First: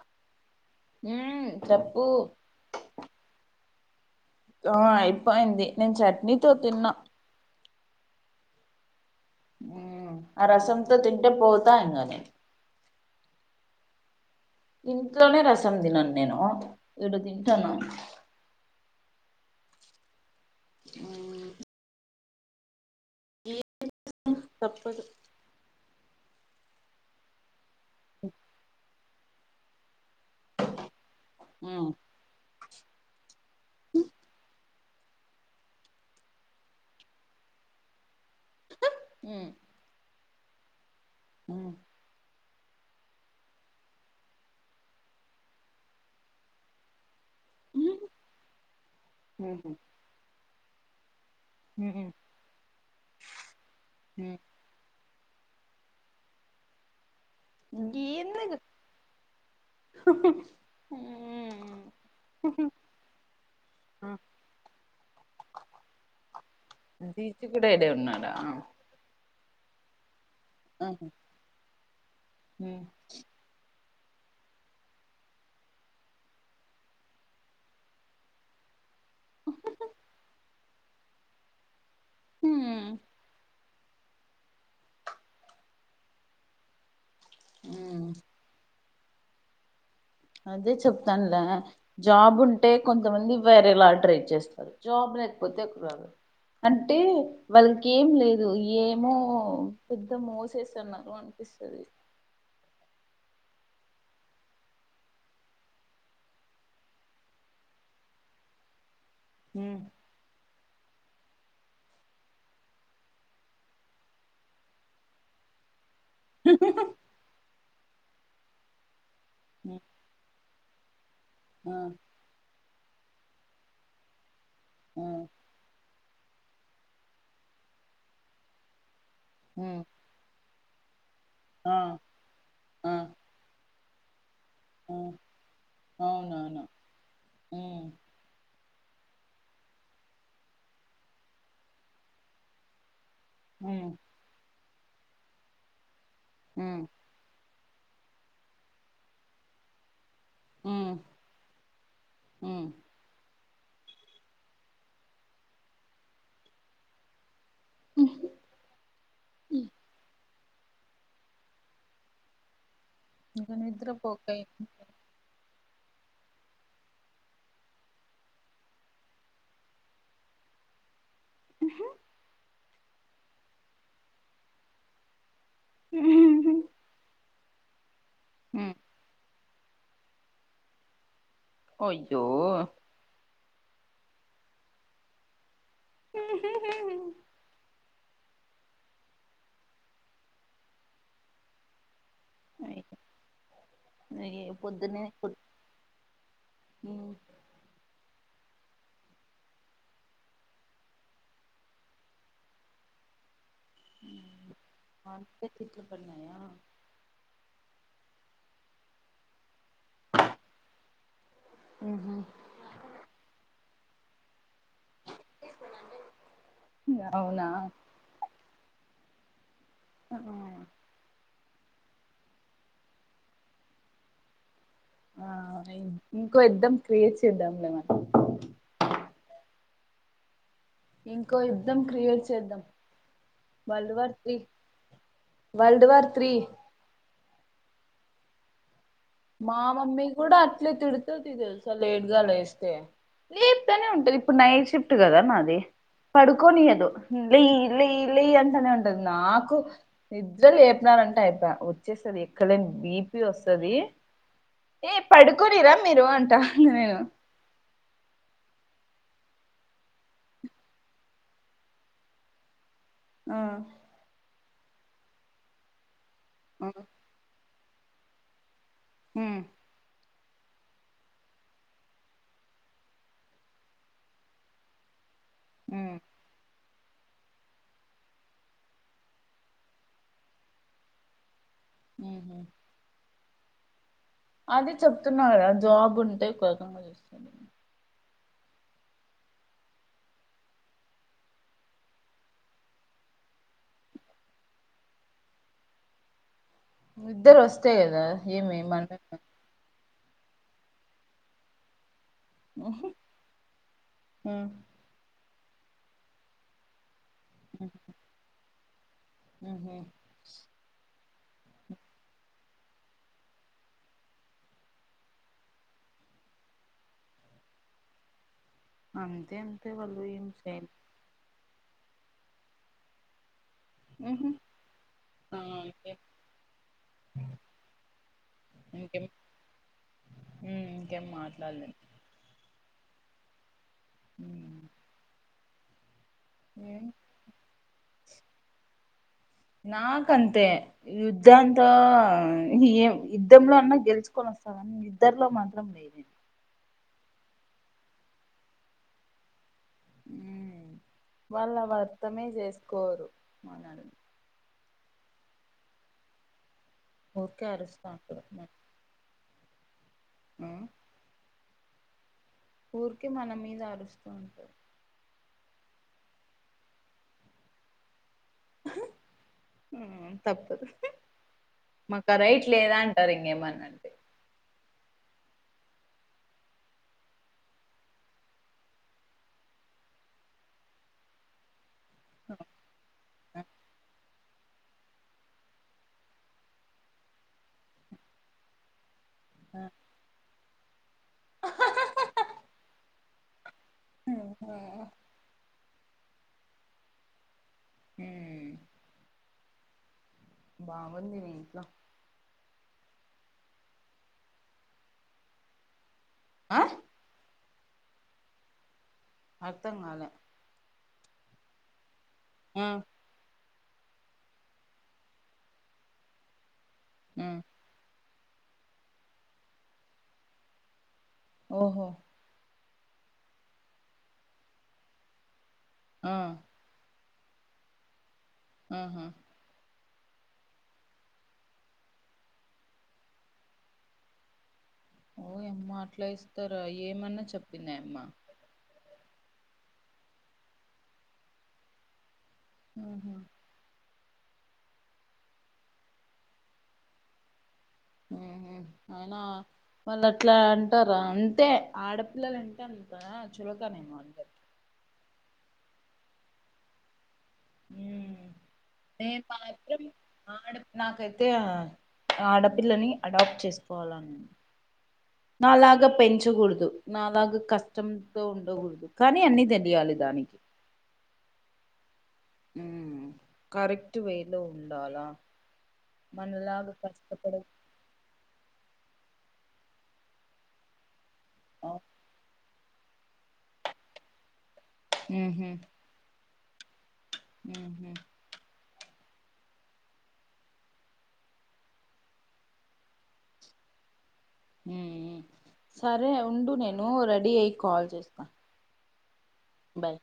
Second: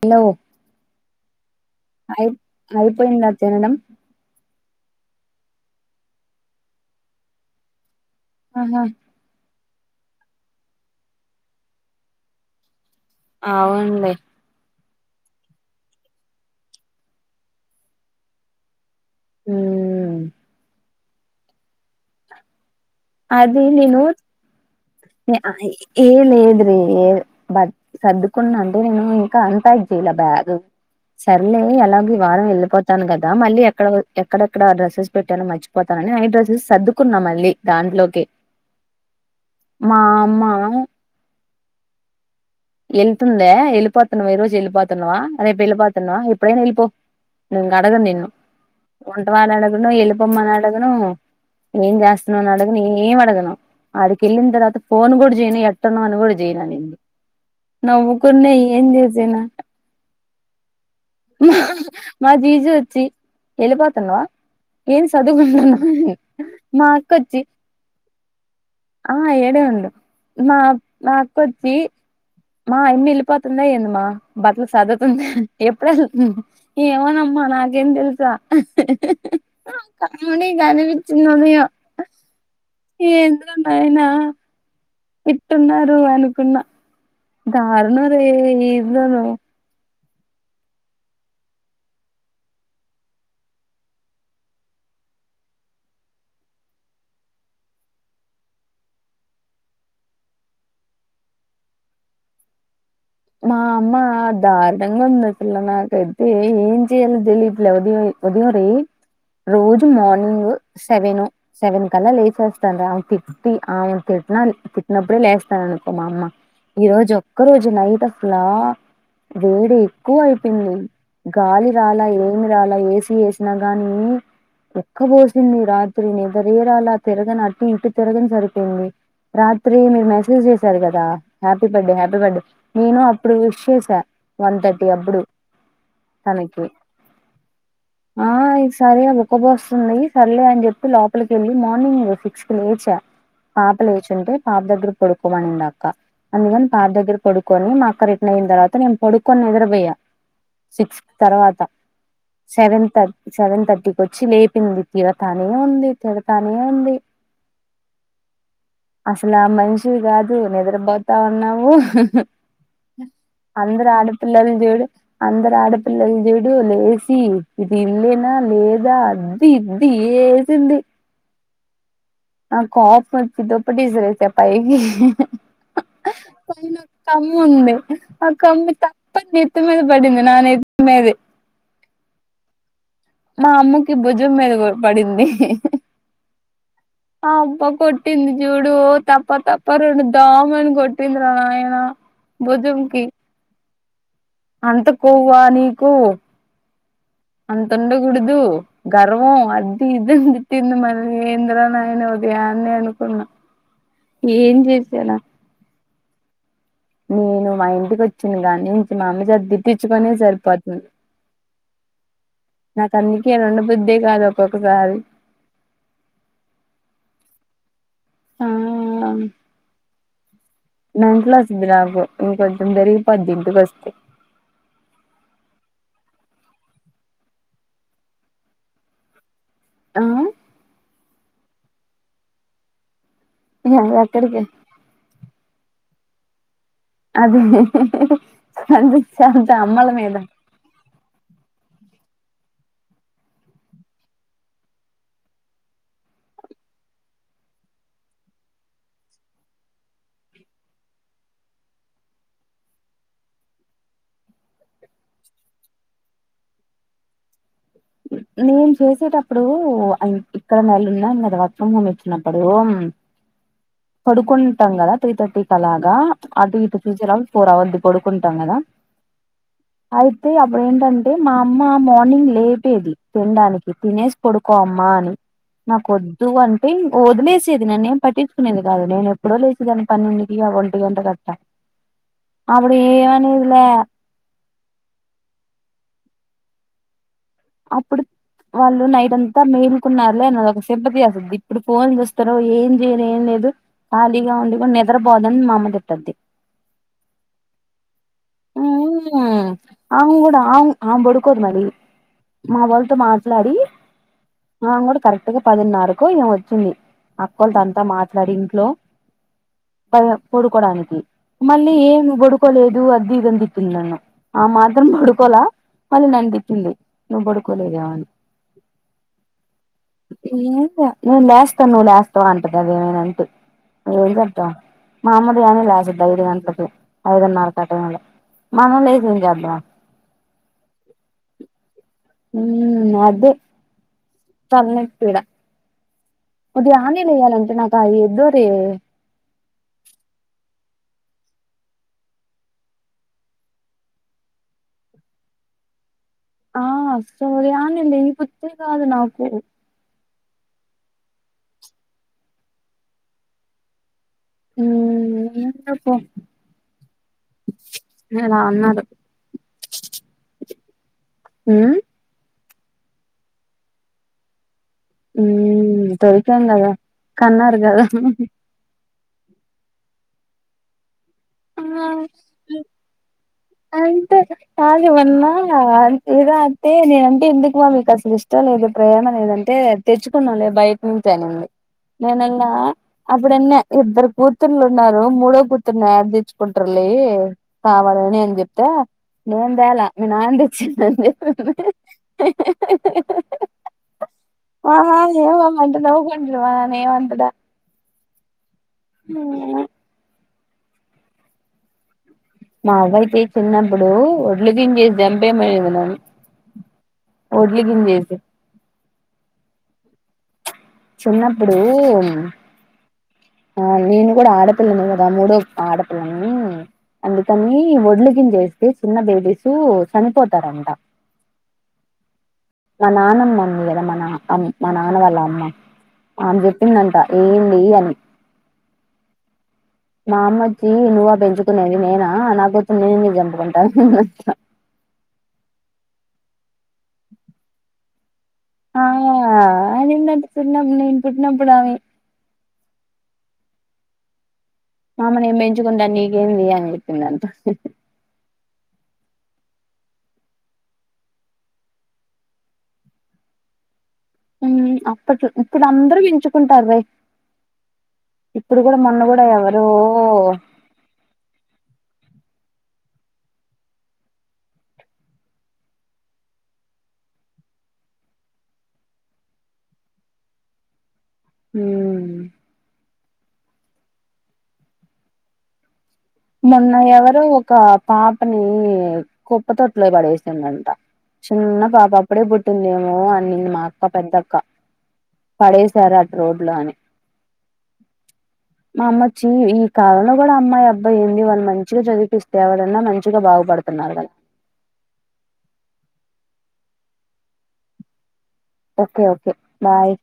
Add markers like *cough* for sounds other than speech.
*unintelligible* ఉమ్ చెప్పు అయి అయిపోయింద తినడం. ఆ అయిపోయింది, నేన్ చట్నీతో తిన్నా. ఆహా. ఆ రసంతో తింటే పోతా, ఇంగ నేన్. అవున్లే. ఇంట్లోనే రసం దినాన్ నేను, ఇడా తింటానా. హుమ్మ్. ఉమ్మ్. అది నేను, తప్పదు ఏ ఆ లేదులే, ఏ బాయ్. సర్దుకున్న అండి నేను, ఇంకా అంటై. ఇలా బ్యాగ్. సర్లే ఉమ్ ఏలాగో ఈ వారం ఎళ్ళిపోతాన్ గద్. దా. మళ్ళీ ఎక్కడో, ఎక్కడెక్కడ డ్రస్సెస్ పెట్టానో మర్చిపోతనని, నైట్ డ్రస్సెస్ సర్దుకున్నా మళ్ళీ. దాంట్లోకి. మా అమ్మ ఉ. ఎళ్తుందే ఎళ్ళిపోతున్నావ ఈ రోజు ఎళ్ళిపోతున్నావా, రేపు వెళిపోతున్నావా, ఎప్పుడైనా ఎళ్ళిపో. ఇంగ అడగన్ నిన్ను. ఉంటావా అని అడగను, ఎళ్ళిపొమ్మనీ అడగను. ఏం ఉహు చేస్తున్నావని అడగను, ఏం అడగను. ఆడికెళ్ళిన తర్వాత. ఫోన్ గుడా జేయును, ఎట్టున్నావ్ అని కూడా జేయును అనింది. నవ్వుకున్నా ఏంది ఏం జేసేనా. మా మా జీజర్ అచ్చి ఎళ్ళిపోతున్నావా. ఏం సదుకుంటున్నవ్, మా అక్కొచ్చి ఆడ ఆ ఏడే ఉండు. మా మాఅక్కోచ్చి మా ఉమ్ యమ్మీ ఎళ్ళిపోతుందా ఏందిమా. బట్టలు సదుర్తుంది. ఎప్పుడేల్ ఏమో నమ్మా నాకేం దేల్సా. *unintelligible* అనిపించిదమ్మయ ఉమ్ ఏంటో. ఎంతైనా తిట్టున్నారు అనుకున్నా. దారుణం రే ఏందోనో. అదే చెప్తానులే జాబ్ ఉంటే కొంతమంది వేరేలా ట్రై చేస్తారు జాబ్ లేకపోతే ప్రాబ్లం అంటే వాళ్ళకి ఏం లేదు ఏమో పెద్ద మోసేస్తున్నారు అ మా అమ్మ దారుణంగా ఉంది అసలు నాకైతే ఏం చెయ్యాలో తెలియట్లేదు ఉ ఉదయం రే ఉమ్. రోజు మార్నింగ్ సెవెను సెవెన్ కల్లా లేచేస్తాను రా అమే తిట్టి అమే తిట్టిన తిట్టినప్పుడే లేస్తాను మా అమ్మ ఈ రోజు ఒక్క రోజు నైట్ అసలు వేడి ఎక్కువ అయిపో చెప్పింది గాలి ఆ రాలే ఏమి రాలే ఏసీ వేసినా గాని ఉక్కు ఆ పోసింది రాత్రి నిద్ర రాలే తిరగని అటు ఇటు తిరగని సరిపోయింది రాత్రి ఉమ్ మీరు మెసేజ్ చేసారు కదా హ్యాపీ ఆ బర్డే హ్యాపీ బర్త్డే ఆ నేను అప్పుడు చూ చూసా వన్ థర్టీ ఆ అప్పుడు అవునవును తనకి హు ఆ సరే ఇగ ఉక్కపొస్తుంది సర్లే అని చెప్పి లోపలికి వెళ్లి మార్నింగ్ సిక్స్ కి లేచా పాప ఉమ్ లేచుంటే పాప దగ్గర పడుకోమనింది అక్క అందుకని ఉమ్ పాప దగ్గర పడు కొని మా అక్క రిట్న్ అయిన తర్వాత నేను పడుకొని నిద్రపోయా ఉమ్ సిక్స్ తర్వాత ఉమ్ సెవెన్ థర్ సెవెన్ థర్టీకి వచ్చి లేపింది తిడతానే ఉంది తిడతానే ఉంది అసలు ఆ మనిషివి కాదు నిద్రపోతా ఉన్నావు ఇంక అందరు నిద్రపోక ఆడపిల్లలు చూడు అందరు ఆడపి పిల్లలు చూడు లేసి ఇది ఇల్లేనా లేదా అది ఇది వేసింది ఉహు ఆ కోపట్టుంది ఒకటేసారి ఇట్టా పైకి పైన కమ్ము ఉంది ఆ కమ్మి ఉమ్ తప్పని నెత్తి మీద పడింది నా నెత్తి మీదే అయ్యో మా అమ్మకి భుజం మీద పడింది ఆ అబ్బ కొట్ కొట్టింది చూడు తప్ప తప్ప రెండు దామ్ అని కొట్టింది రా నాయన భుజం కి అయ్యో, అంత కొవ్వ పొద్దునే నీకు అంత ఉండకూడదు గర్వం అది ఇది తిట్టింది మరి ఏందిరా నాయన ఉదయాన్నే అనుకున్నా ఏం చేసాలా అందుకే *unintelligible* నేను మా ఇంటికి వచ్చిన గానీ నుంచి మా అమ్మ చేత తిట్టించుకొనుడే సరిపోతుంది ఉహు నాకు ఆందుకే ఉండ బుద్దే కాదు ఒక్కొక్కసారి అవునా ఆ *inaudible* మెంటల్ నాకు ఇంకొంచెం పెరిగిపోద్ది నాకు ఇంటికొస్తే ఆ ఇంకో యుద్దం క్రియేట్ చేద్దాంలే మనం ఆ ఇంకో యుద్ధం క్రియేట్ చేద్దాం వరల్డ్ వార్ త్రీ ఎక్కడికి వరల్డ్ వార్ త్రి అగు మా మమ్మీ కూడా అట్లే తిడుతుంది తెలుసా లేట్ గా లేస్తే లేప్తనే ఉంటుది ఇప్పుడు నైట్ షిఫ్ట్ కదా నాది పడుకోనియదు లే లే లే అంటనే ఉంటది నాకు నిద్ర లేపునా అంటే అయిపోయే వచ్చేస్తుంది ఎక్కడ లేని బీపి వస్తుది ఏ పడుకోనియారా మీరు అంటా ఇగ నేను నేను చేసేటప్పుడు ఇక్కడ నేల ఉన్నాను కదా వర్క్ ఫ్రమ్ హోమ్ వచ్చినప్పుడు ఆహ పడుకుంటాం కదా త్రీ థర్టీ కలాగా అటు ఇటు ఫ్యూచర్ ఫోర్ అవర్స్ ది పడుకుంటాం కదా మ్ అయితే అప్పుడ ఏంటంటే మా అమ్మ మార్నింగ్ లే పెది తినడానికి తినేసి పడుకోమ్మా అని మ్మ్ నాకొద్దు అం వదిలేసేది నన్ను ఏం పట్టించుకునేది కాదు నేను ఎప్పుడో లేసేదిాన్ని పన్నెంకి ఒంటి గంట కట్టా మ్మ్ అప్పుడు ఏమనేదిలే అది చెప్తున్నా కదా జాబ్ ఉంటే ఒక రకంగా చూస్తరు అప్పుడు వాళ్ళు నైట్ అంతా మేలుకున్నారులే అ నాదిొ ఒక సింపతి చేస్తుంది ఇప్పుడు ఫోన్ చూస్తారు ఏం చేయరు ఏం లేదు ఖాళీగా ఉండి నిద్రపోోదని మామ తిట్టుద్ది నిద్దరోస్తే కదా ఏమి మంట మ్మ్ ఆమె నకూడా ఆవ్ ఆవ్ పడుకోదు మరి మా వాళ్ళతో మాట్లాడి మ్మ్ ఆ కూడా కరెక్ట్గా పదిన్నరకో ఏమో వచ్చింది అక్కోల్తో అంతా మాట్లాడి ఇంట్లో హ్మ్ ప పడుకోడానికి మళ్ళీ ఏం పడుకోలేదు అది ఇదని తీటింది నన్ను ఆ మాత్రం పడుకోలా వాళ్ళు నన్ను తీటింది నువ్వు పడుకోలేదా అని అంతే అంతే వాళ్ళు ఎం సేన్ కన్ నువ్ లేస్తావ అంటుంది అదేమొ నైట్ ఎం మ్మ్ హ్మ్ చేద్దాం ఆ మామూలుగానే అంతే లేసిద్ధి ఐదు గంటలకు ఐదున్నరక టై ల ఇంకేం మ్ ఇంకేం మాట్లాడలేం మ్ అదే మ్మ్ తల నొప్పిడ కొద్దీ ఆనియ్యానేయాలంటే నాకాయోద్దురే నాకంతే యుద్ధ అంతా ఏ యుద్ధంలో అన్నా గెలుచుకోనో స్త గాని నిద్దర్లో మాత్రం లేన్ ఆ సో *unintelligible* నాకు వాళ్ళు అవి అర్థమే చేసుకోరు మనల్ని మ్ ఏంటిదో పో ఊకే అరుస్క ఉంటారు మ్ ఇలా అన్నారు ఆ ఊరికే మన మీద ఆరుస్తూ ఉంటారు మ్ దొరికాం కదా కన్నారు కదా మ్ తప్పదు ఆ మాకు రైట్ లేదా అంటారు ఇంకేమన్నా అంటే అంతే కాదు వన్నార్ లేదా అంతే నేనంటే ఎందుకు మీకు అసలు ఇష్టం లేదు ప్రేమ లేదంటే తెచ్చుకున్నంలే బయట నుంచి అనింది నేనన్నా అప్పుడన్న ఇద్దరు కూతుళ్ళు ఉన్నారు మూడో కూతురుని ఏడ తేచ్ కుంట్రలే కావాలని అని చెప్తే నేను తేాల మీ నాన్నతె చ్చిందండి మ నాయన ఏమనంటే నవ్వుకుంటాడు ఆయనేమంటాడు ఉమ్ అవును బాగుంది మీ ఇంట్లో మా అవ్వైతే చిన్నప్పుడు ఒడ్లు మింగేసి చంపేమనేది నన్ ఆ వడ్ల గింజేసీ అర్థం గాలే చిన్నప్పుడు ఆ ఆ నేను కూడా ఆడపిల్లనే కదా మూడో ఆడపిల్లని ఆ అందుకని ఒడ్లు గింజెస్తే చిన్న బేబీస్ చనిపోతారంట ఓహో మా నాన్నమ్మ అంది కదా మా నామ్ మా నాన్న వాళ్ళ అమ్మ ఆ ఆమె జెప్పిందంట ఏంది అని ఆహా మాఅమ్మొచ్చి నువ్వా పెంచుకునేది నేనా నాకూతుర్ని నేనెందుకు చంపుకుంటా అనిందాంట ఓయమ్మ అట్లా ఏస్తారా ఏమన్నా చెప్పిందాయమ్మా ఆ నిందంట నేను పుట్నప్పుడామే ఆహ పాప నేన్ పెంచుకుంట నీకేన్ది అని జెప్పిందంట ఉ అయినా వాళ్ళట్లా అంటారా అంటే ఆడపిల్లలు ఏంట అంత కదా చులకనే వా ఉ అప్పట్ ఇప్పుడు అందరూ వుంచుకుంటారు వె నేను ఎవరో మాత్రం ఆడు నాకతే ఆడపిల్లని అడాప్ట్ చేసుకోవాలను నాలాగా పెంచకూడదు నాలాగా కష్టంతో ఉండకూడదు కానీ అన్ని తెలియాలి దానికి ఉ ఉ కరెక్ట్ వేలో ఉండాలా మనలాగా మొన్న ఎవరు కష్టపడ ఒక పాపని కుప్ప తొట్లో పడేసిండంట చిన్న పాప అప్పుడే పుట్టిందేమో అన్నింది మా అక్క పెద్దక్క పడేశారట్రటరోడ్ లో అని ఊహు మా అమ్మచ్చి ఈ కాలంలో గూడా అమ్మాయి అబ్బా అబ్బా ఏంది వాళ్ళు మంచిగా చదివిపిస్తేవాడన్నా మంచిగా బాగుపడుతున్నారు కదా సరే ఉండు నేను రెడీ అయి కాల్ చేస్తా ఓకే ఓకే బాయ్